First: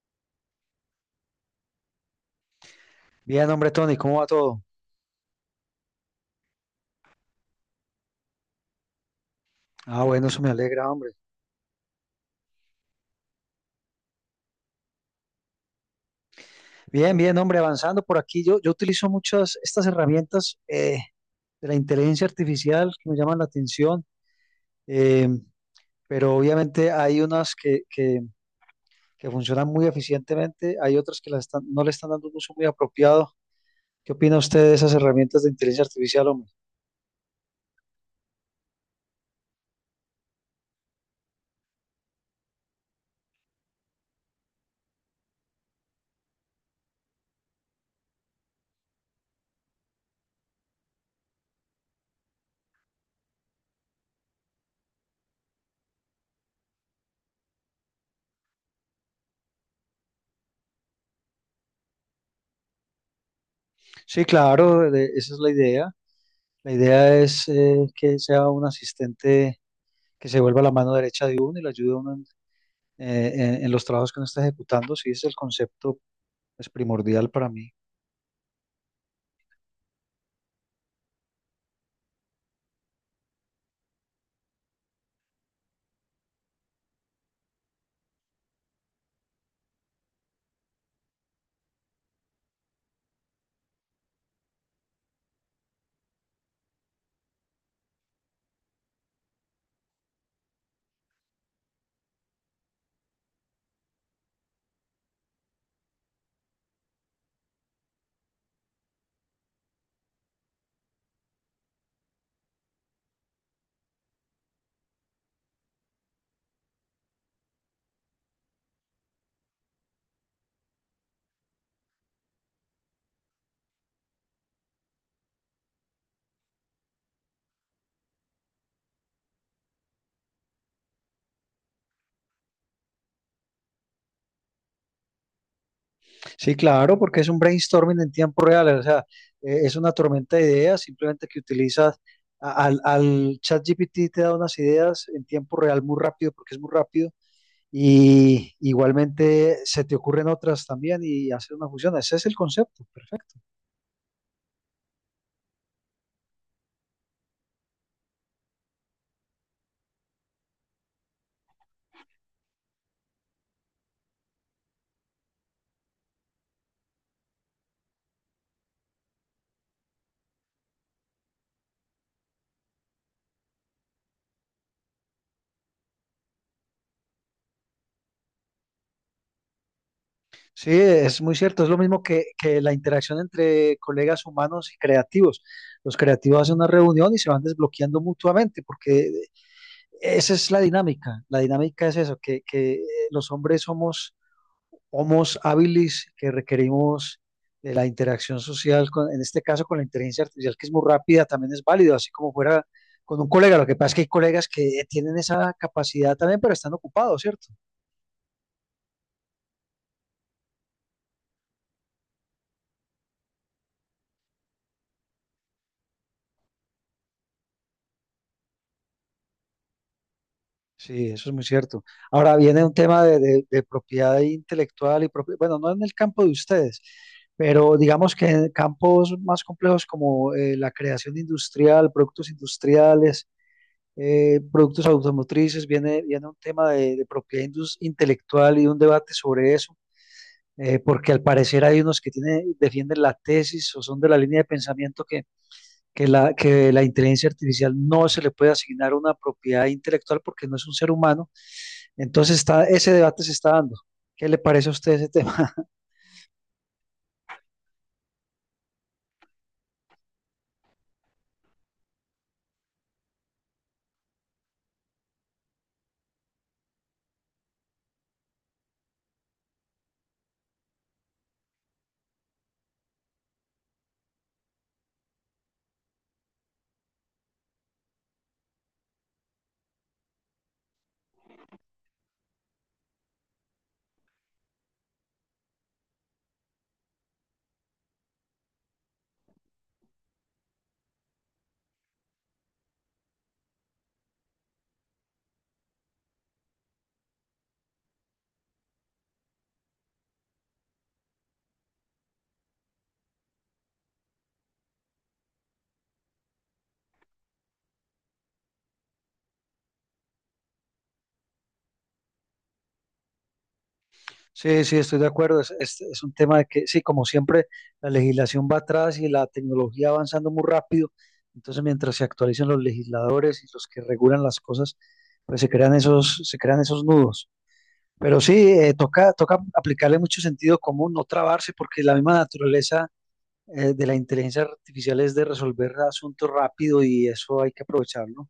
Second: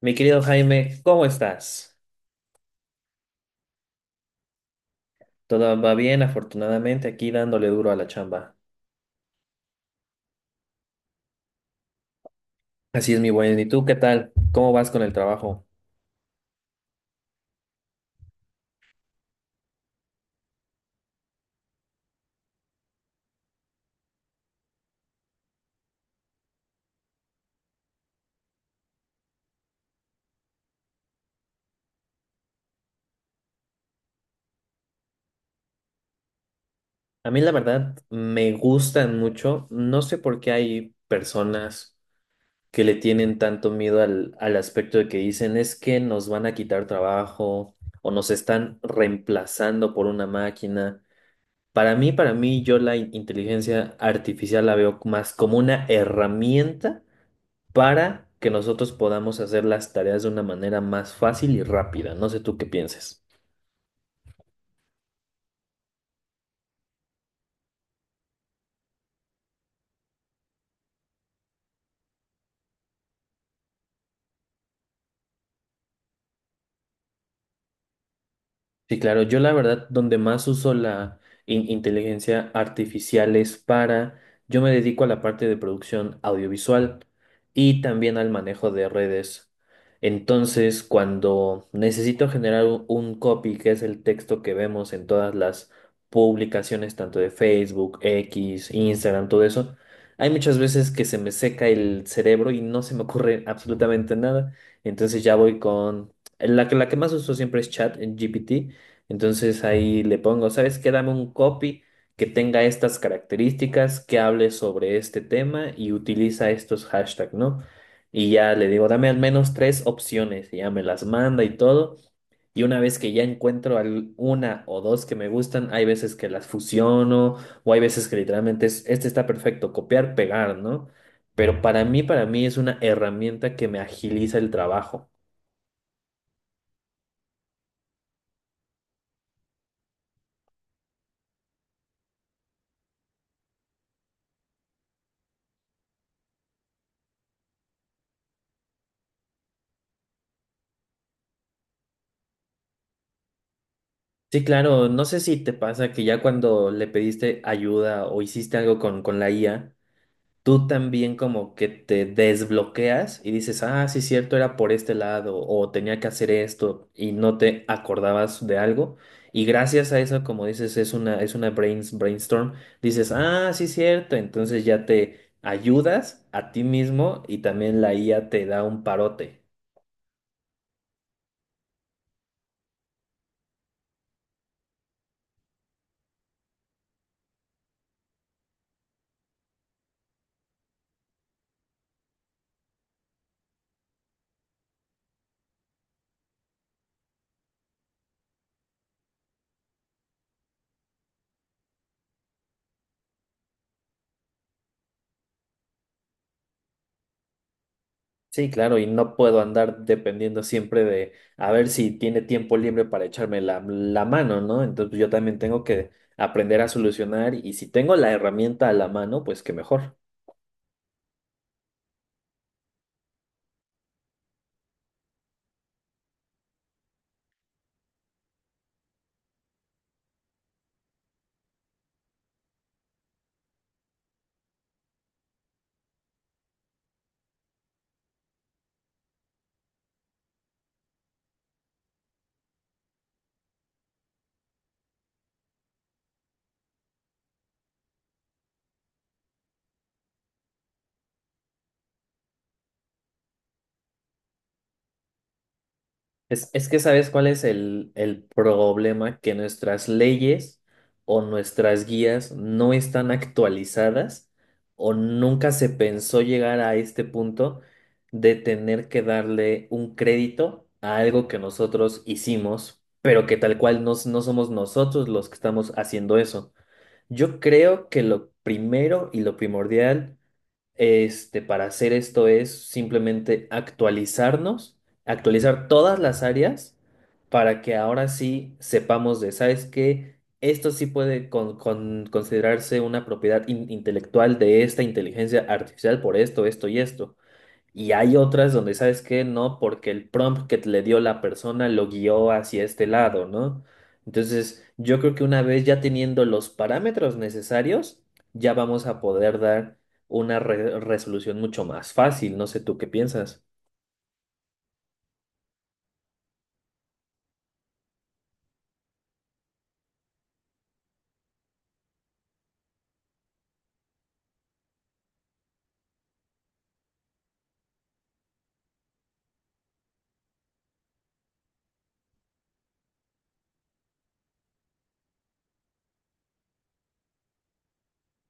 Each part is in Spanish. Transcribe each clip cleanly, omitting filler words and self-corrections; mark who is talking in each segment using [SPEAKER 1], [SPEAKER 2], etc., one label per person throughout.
[SPEAKER 1] Mi querido Jaime, ¿cómo estás?
[SPEAKER 2] Bien, hombre, Tony, ¿cómo va todo?
[SPEAKER 1] Todo va bien, afortunadamente, aquí dándole duro a la chamba.
[SPEAKER 2] Ah, bueno, eso me alegra, hombre.
[SPEAKER 1] Así es, mi buen. ¿Y tú qué tal? ¿Cómo vas con el trabajo?
[SPEAKER 2] Bien, bien, hombre, avanzando por aquí. Yo utilizo muchas estas herramientas de la inteligencia artificial que me llaman la atención, eh, pero obviamente hay unas que que funcionan muy eficientemente, hay otras que las están, no le están dando un uso muy apropiado. ¿Qué opina usted de esas herramientas de inteligencia artificial, hombre?
[SPEAKER 1] A mí, la verdad, me gustan mucho. No sé por qué hay personas que le tienen tanto miedo al aspecto de que dicen es que nos van a quitar trabajo o nos están reemplazando por una máquina. Para mí, yo la inteligencia artificial la veo más como una herramienta para que nosotros podamos hacer las tareas de una manera más fácil y rápida. No sé tú qué pienses.
[SPEAKER 2] Sí, claro, esa es la idea. La idea es que sea un asistente que se vuelva la mano derecha de uno y le ayude a uno en los trabajos que uno está ejecutando, sí, es el concepto es primordial para mí.
[SPEAKER 1] Sí, claro, yo la verdad donde más uso la inteligencia artificial es para, yo me dedico a la parte de producción audiovisual y también al manejo de redes. Entonces, cuando necesito generar un copy, que es el texto que vemos en todas las publicaciones, tanto de Facebook, X, Instagram, todo eso, hay muchas veces que se me seca el cerebro y no se me ocurre absolutamente nada. Entonces ya voy con... La que más uso siempre es Chat en ChatGPT, entonces ahí le pongo, ¿sabes qué? Dame un copy que tenga estas características, que hable sobre este tema y utiliza estos hashtags, ¿no? Y ya le digo, dame al menos tres opciones, y ya me las manda y todo. Y una vez que ya encuentro una o dos que me gustan, hay veces que las fusiono o hay veces que literalmente es, este está perfecto, copiar, pegar, ¿no? Pero para mí es una herramienta que me agiliza el trabajo.
[SPEAKER 2] Sí, claro, porque es un brainstorming en tiempo real, o sea, es una tormenta de ideas, simplemente que utilizas al ChatGPT te da unas ideas en tiempo real muy rápido, porque es muy rápido, y igualmente se te ocurren otras también y hacer una fusión. Ese es el concepto, perfecto.
[SPEAKER 1] Sí, claro, no sé si te pasa que ya cuando le pediste ayuda o hiciste algo con la IA, tú también como que te desbloqueas y dices, ah, sí, cierto, era por este lado o tenía que hacer esto y no te acordabas de algo. Y gracias a eso, como dices, es una brainstorm, dices, ah, sí, cierto, entonces ya te ayudas a ti mismo y también la IA te da un parote.
[SPEAKER 2] Sí, es muy cierto, es lo mismo que la interacción entre colegas humanos y creativos. Los creativos hacen una reunión y se van desbloqueando mutuamente, porque esa es la dinámica. La dinámica es eso, que los hombres somos homos habilis que requerimos de la interacción social, en este caso con la inteligencia artificial, que es muy rápida, también es válido, así como fuera con un colega. Lo que pasa es que hay colegas que tienen esa capacidad también, pero están ocupados, ¿cierto?
[SPEAKER 1] Sí, claro, y no puedo andar dependiendo siempre de a ver si tiene tiempo libre para echarme la mano, ¿no? Entonces pues, yo también tengo que aprender a solucionar y si tengo la herramienta a la mano, pues qué mejor.
[SPEAKER 2] Sí, eso es muy cierto. Ahora viene un tema de, de propiedad intelectual y bueno, no en el campo de ustedes, pero digamos que en campos más complejos como la creación industrial, productos industriales, productos automotrices, viene un tema de propiedad intelectual y un debate sobre eso, porque al parecer hay unos que tienen, defienden la tesis o son de la línea de pensamiento que la inteligencia artificial no se le puede asignar una propiedad intelectual porque no es un ser humano entonces está, ese debate se está dando. ¿Qué le parece a usted ese tema?
[SPEAKER 1] Es que sabes cuál es el problema, que nuestras leyes o nuestras guías no están actualizadas o nunca se pensó llegar a este punto de tener que darle un crédito a algo que nosotros hicimos, pero que tal cual no, no somos nosotros los que estamos haciendo eso. Yo creo que lo primero y lo primordial este, para hacer esto es simplemente actualizarnos, actualizar todas las áreas para que ahora sí sepamos de, ¿sabes qué? Esto sí puede considerarse una propiedad intelectual de esta inteligencia artificial por esto, esto y esto. Y hay otras donde, ¿sabes que no? Porque el prompt que le dio la persona lo guió hacia este lado, ¿no? Entonces, yo creo que una vez ya teniendo los parámetros necesarios, ya vamos a poder dar una resolución mucho más fácil. No sé tú qué piensas.
[SPEAKER 2] Sí, sí, estoy de acuerdo. Es, es un tema de que, sí, como siempre, la legislación va atrás y la tecnología va avanzando muy rápido. Entonces, mientras se actualizan los legisladores y los que regulan las cosas, pues se crean esos nudos. Pero sí, toca, toca aplicarle mucho sentido común, no trabarse, porque la misma naturaleza, de la inteligencia artificial es de resolver asuntos rápido y eso hay que aprovecharlo.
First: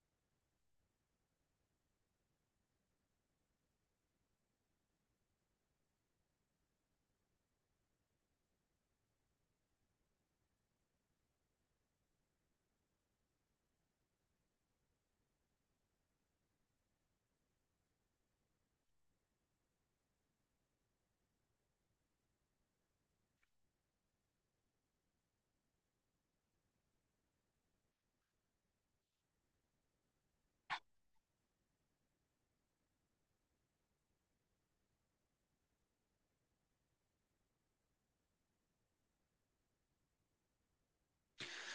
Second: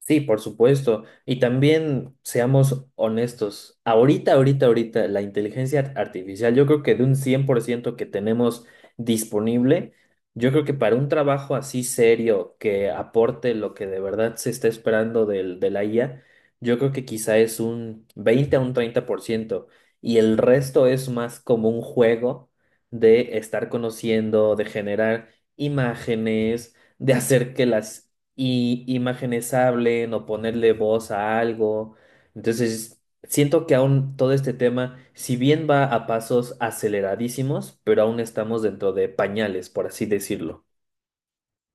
[SPEAKER 1] Sí, por supuesto. Y también seamos honestos. Ahorita, la inteligencia artificial, yo creo que de un 100% que tenemos disponible, yo creo que para un trabajo así serio que aporte lo que de verdad se está esperando del, de la IA, yo creo que quizá es un 20 a un 30%. Y el resto es más como un juego de estar conociendo, de generar imágenes, de hacer que las y imágenes hablen o ponerle voz a algo. Entonces, siento que aún todo este tema, si bien va a pasos aceleradísimos, pero aún estamos dentro de pañales, por así decirlo.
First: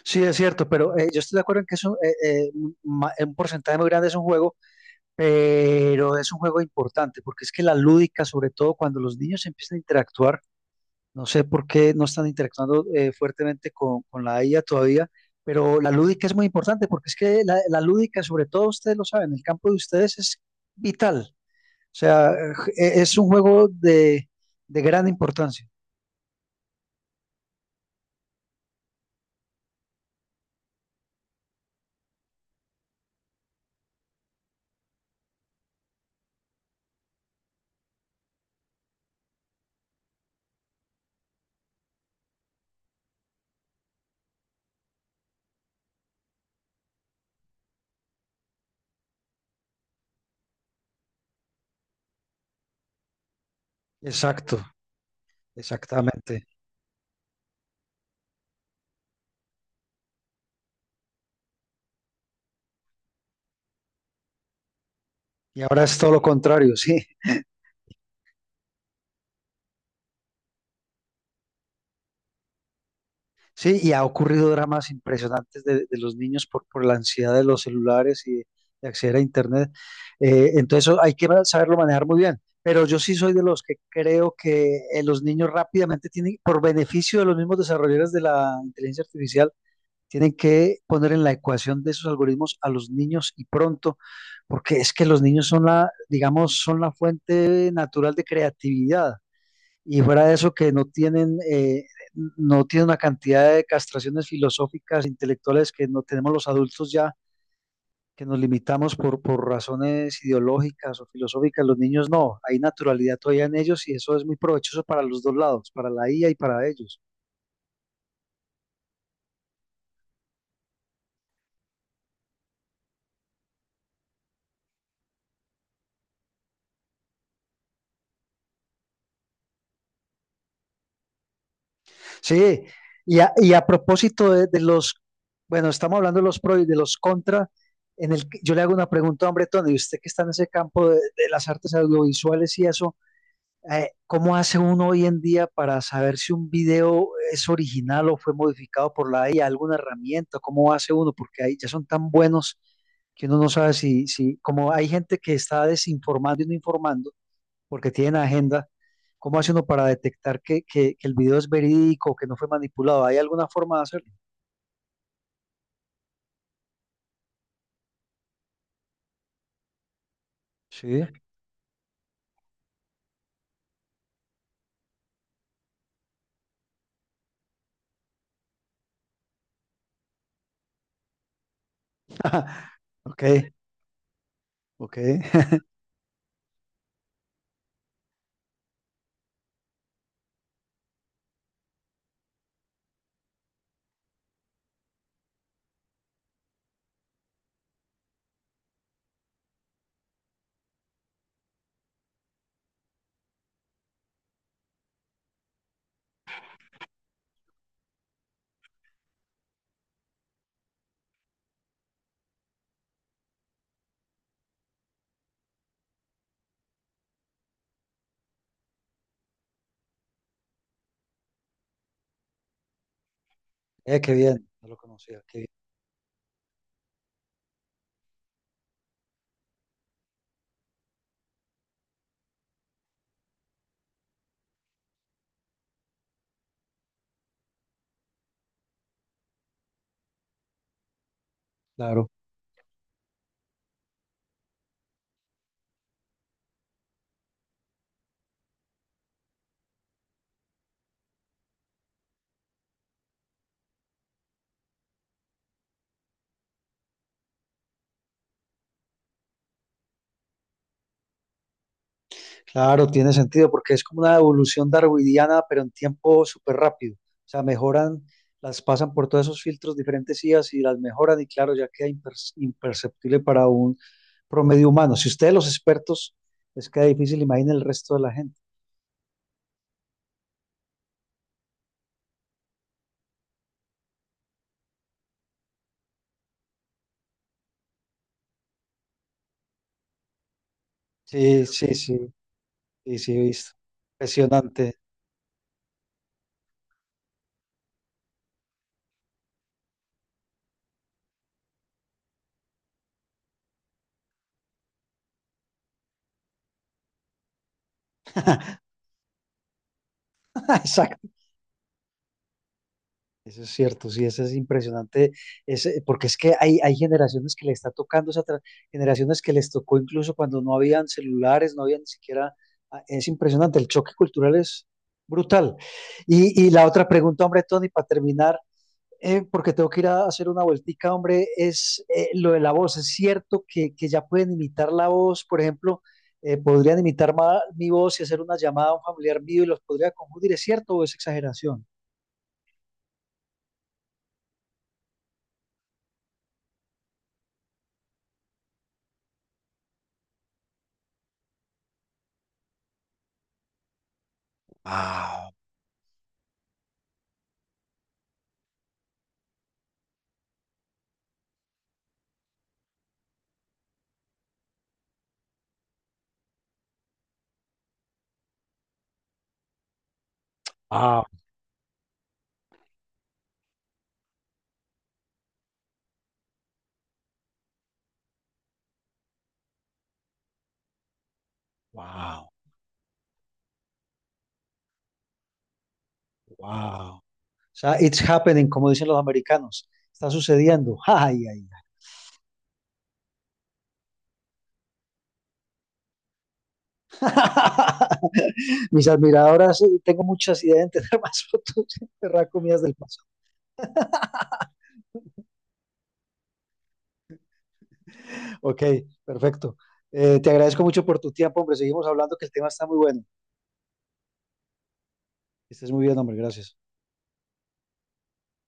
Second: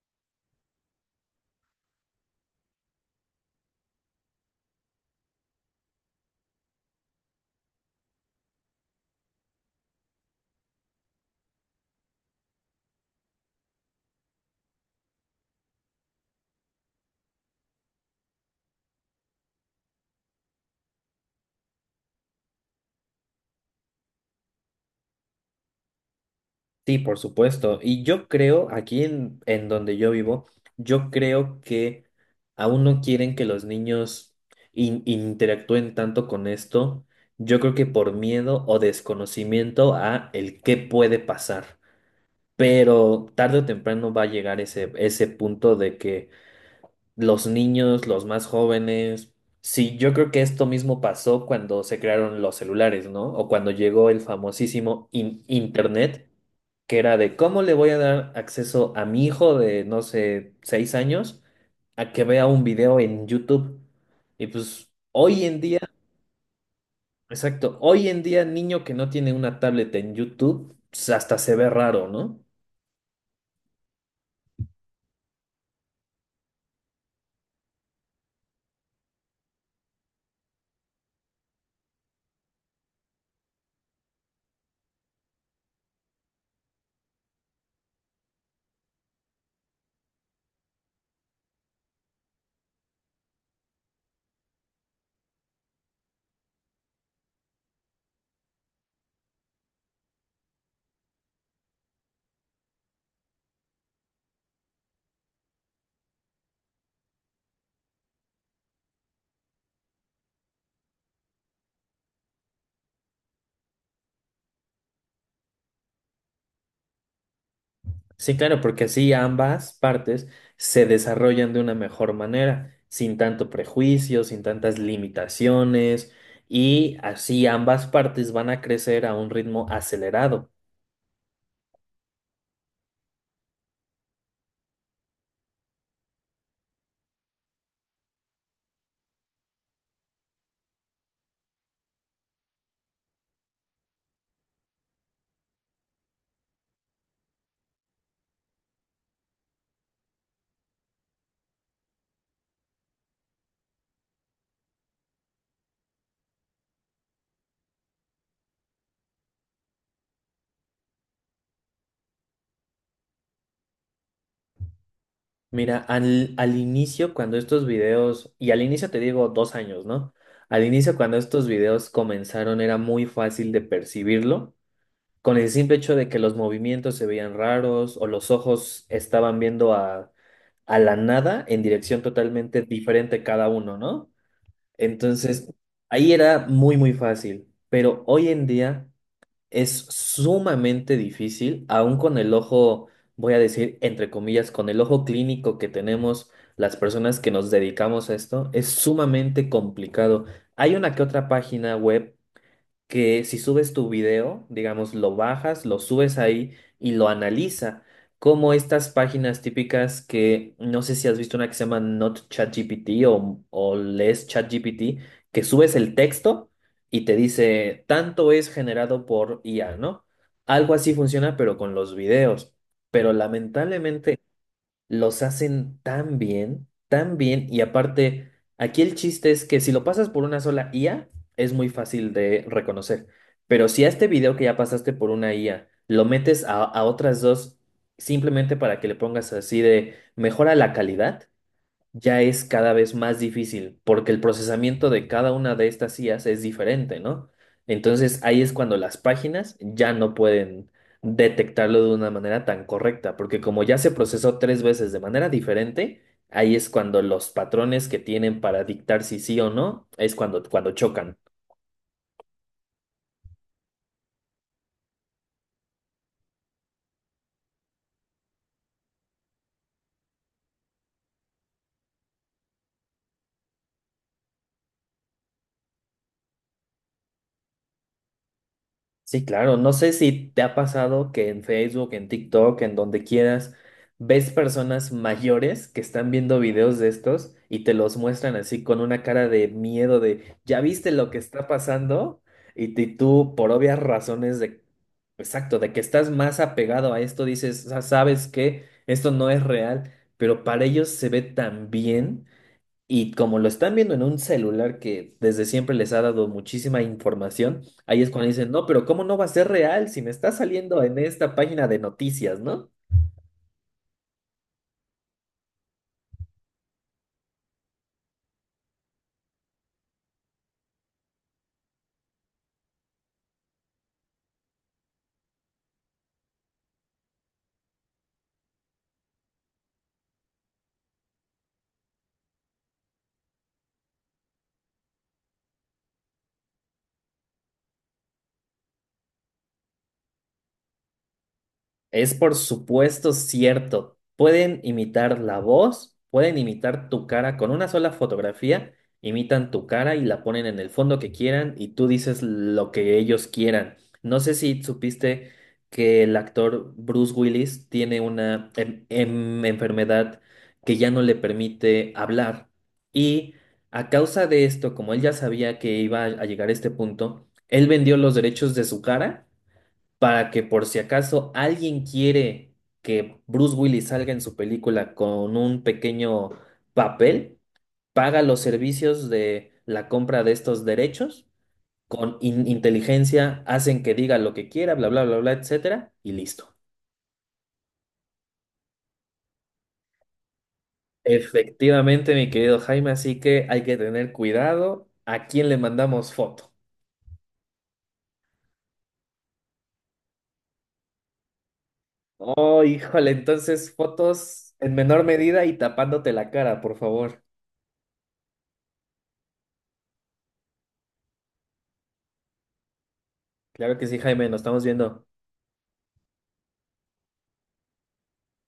[SPEAKER 2] Sí, es cierto, pero yo estoy de acuerdo en que es un, un porcentaje muy grande es un juego, pero es un juego importante, porque es que la lúdica, sobre todo cuando los niños empiezan a interactuar, no sé por qué no están interactuando fuertemente con la IA todavía, pero la lúdica es muy importante, porque es que la lúdica, sobre todo ustedes lo saben, el campo de ustedes es vital, o sea, es un juego de gran importancia.
[SPEAKER 1] Sí, por supuesto. Y yo creo, aquí en donde yo vivo, yo creo que aún no quieren que los niños interactúen tanto con esto. Yo creo que por miedo o desconocimiento a el qué puede pasar. Pero tarde o temprano va a llegar ese punto de que los niños, los más jóvenes, sí, yo creo que esto mismo pasó cuando se crearon los celulares, ¿no? O cuando llegó el
[SPEAKER 2] Exacto,
[SPEAKER 1] famosísimo Internet,
[SPEAKER 2] exactamente.
[SPEAKER 1] que era de cómo le voy a dar acceso a mi hijo de, no sé, 6 años a que vea un video en YouTube. Y pues hoy en
[SPEAKER 2] Y
[SPEAKER 1] día,
[SPEAKER 2] ahora es todo lo contrario, sí.
[SPEAKER 1] exacto, hoy en día niño que no tiene una tablet en YouTube, pues, hasta se ve raro, ¿no?
[SPEAKER 2] Sí, y ha ocurrido dramas impresionantes de los niños por la ansiedad de los celulares y de, acceder a Internet. Entonces eso hay que saberlo manejar muy bien. Pero yo sí soy de los que creo que los niños rápidamente tienen, por beneficio de los mismos desarrolladores de la inteligencia artificial, tienen que poner en la ecuación de esos algoritmos a los niños y pronto, porque es que los niños son la, digamos, son la fuente natural de creatividad. Y fuera de eso, que no tienen, no tienen una cantidad de castraciones filosóficas, intelectuales que no tenemos los adultos ya, que nos limitamos por razones ideológicas o filosóficas. Los niños no, hay naturalidad todavía en ellos y eso es muy provechoso para los dos lados, para la IA y para ellos.
[SPEAKER 1] Sí, claro, porque así ambas partes se desarrollan de una mejor manera, sin tanto prejuicio, sin tantas limitaciones, y así ambas partes van a crecer a un ritmo acelerado.
[SPEAKER 2] Sí, y a propósito de, los, bueno, estamos hablando de los pro y de los contra. En el, yo le hago una pregunta, hombre, Tony, y usted que está en ese campo de las artes audiovisuales y eso, ¿cómo hace uno hoy en día para saber si un video es original o fue modificado por la IA, alguna herramienta? ¿Cómo hace uno? Porque ahí ya son tan buenos que uno no sabe si, si, como hay gente que está desinformando y no informando porque tienen agenda, ¿cómo hace uno para detectar que el video es verídico, que no fue manipulado? ¿Hay alguna forma de hacerlo?
[SPEAKER 1] Mira, al inicio, cuando estos videos, y al inicio te digo 2 años, ¿no? Al inicio,
[SPEAKER 2] Sí.
[SPEAKER 1] cuando estos videos comenzaron, era muy fácil de percibirlo, con el simple hecho de que los movimientos se veían raros o los ojos estaban viendo a la nada en dirección totalmente
[SPEAKER 2] Ok,
[SPEAKER 1] diferente cada uno, ¿no?
[SPEAKER 2] ok.
[SPEAKER 1] Entonces, ahí era muy fácil, pero hoy en día es sumamente difícil, aún con el ojo, voy a decir, entre comillas, con el ojo clínico que tenemos las personas que nos dedicamos a esto, es sumamente complicado. Hay una que otra página web que si subes tu video, digamos, lo bajas, lo subes ahí y lo analiza, como estas páginas típicas que no sé si has visto una que se llama Not ChatGPT o lees ChatGPT, que subes el texto y te dice, tanto es generado por IA, ¿no? Algo así funciona, pero con los videos. Pero
[SPEAKER 2] Qué
[SPEAKER 1] lamentablemente
[SPEAKER 2] bien, no lo
[SPEAKER 1] los
[SPEAKER 2] conocía, qué bien.
[SPEAKER 1] hacen tan bien, y aparte, aquí el chiste es que si lo pasas por una sola IA, es muy fácil de reconocer, pero si a este video que ya pasaste por una IA, lo metes a otras dos simplemente para que le pongas así de mejora la calidad,
[SPEAKER 2] Claro.
[SPEAKER 1] ya es cada vez más difícil, porque el procesamiento de cada una de estas IAs es diferente, ¿no? Entonces ahí es cuando las páginas ya no pueden detectarlo de una manera tan correcta, porque como ya se procesó 3 veces de manera diferente, ahí es cuando los patrones que tienen para dictar si sí o no, es cuando, cuando chocan.
[SPEAKER 2] Claro, tiene sentido porque es como una evolución darwiniana, pero en tiempo súper rápido. O sea, mejoran, las pasan por todos esos filtros diferentes IAs y las mejoran y claro, ya queda imperceptible para un promedio humano. Si ustedes los expertos, les queda difícil, imaginen el resto de la gente.
[SPEAKER 1] Sí, claro. No sé si te ha pasado que en Facebook, en TikTok, en donde quieras, ves personas mayores que están viendo videos de estos y te los muestran así con una cara de miedo de, ¿ya viste lo que
[SPEAKER 2] Sí,
[SPEAKER 1] está
[SPEAKER 2] sí, sí,
[SPEAKER 1] pasando? Y,
[SPEAKER 2] sí, he
[SPEAKER 1] tú, por
[SPEAKER 2] visto.
[SPEAKER 1] obvias razones de,
[SPEAKER 2] Impresionante.
[SPEAKER 1] exacto, de que estás más apegado a esto, dices, "Sa- ¿sabes qué? Esto no es real, pero para ellos se ve tan bien. Y como lo están viendo en un celular que desde siempre les ha dado muchísima información, ahí es cuando dicen, no, pero ¿cómo no va a ser real si me está saliendo en
[SPEAKER 2] Exacto.
[SPEAKER 1] esta página de noticias, ¿no?
[SPEAKER 2] Eso es cierto, sí, eso es impresionante, porque es que hay generaciones que le está tocando, generaciones que les tocó incluso cuando no habían celulares, no había ni siquiera, ah, es impresionante, el choque cultural es brutal. Y la otra pregunta, hombre, Tony, para terminar, porque tengo que ir a hacer una vueltica, hombre, es lo de la voz, ¿es cierto que ya pueden imitar la voz, por ejemplo, podrían imitar mi voz y hacer una llamada a un familiar mío y los podría confundir, ¿es cierto o es exageración?
[SPEAKER 1] Es por supuesto cierto. Pueden imitar la voz, pueden imitar tu cara. Con una sola fotografía, imitan tu cara y la ponen en el fondo que quieran y tú dices lo que ellos quieran. No sé si supiste que el actor Bruce Willis tiene una enfermedad que ya no le permite hablar. Y a causa de esto, como él ya sabía que iba a llegar a este punto, él vendió los derechos de su cara para que por si
[SPEAKER 2] Ah,
[SPEAKER 1] acaso alguien quiere que Bruce Willis salga en su película con un pequeño papel, paga los servicios de la compra de estos derechos, con
[SPEAKER 2] wow,
[SPEAKER 1] inteligencia hacen que diga lo que quiera, bla, bla, bla, bla, etcétera, y listo.
[SPEAKER 2] wow. O sea, it's happening, como dicen los americanos. Está sucediendo. Ay, ay, ay.
[SPEAKER 1] Efectivamente, mi querido Jaime, así que hay que tener cuidado a quién le mandamos foto.
[SPEAKER 2] Mis admiradoras, tengo muchas ideas de entender más fotos de comidas
[SPEAKER 1] Oh,
[SPEAKER 2] del pasado.
[SPEAKER 1] híjole, entonces fotos en menor medida y tapándote la cara, por favor.
[SPEAKER 2] Ok, perfecto. Te agradezco mucho por tu tiempo, hombre. Seguimos hablando que el tema está muy bueno.
[SPEAKER 1] Claro que sí, Jaime, nos estamos viendo.
[SPEAKER 2] Que estés muy bien, hombre. Gracias.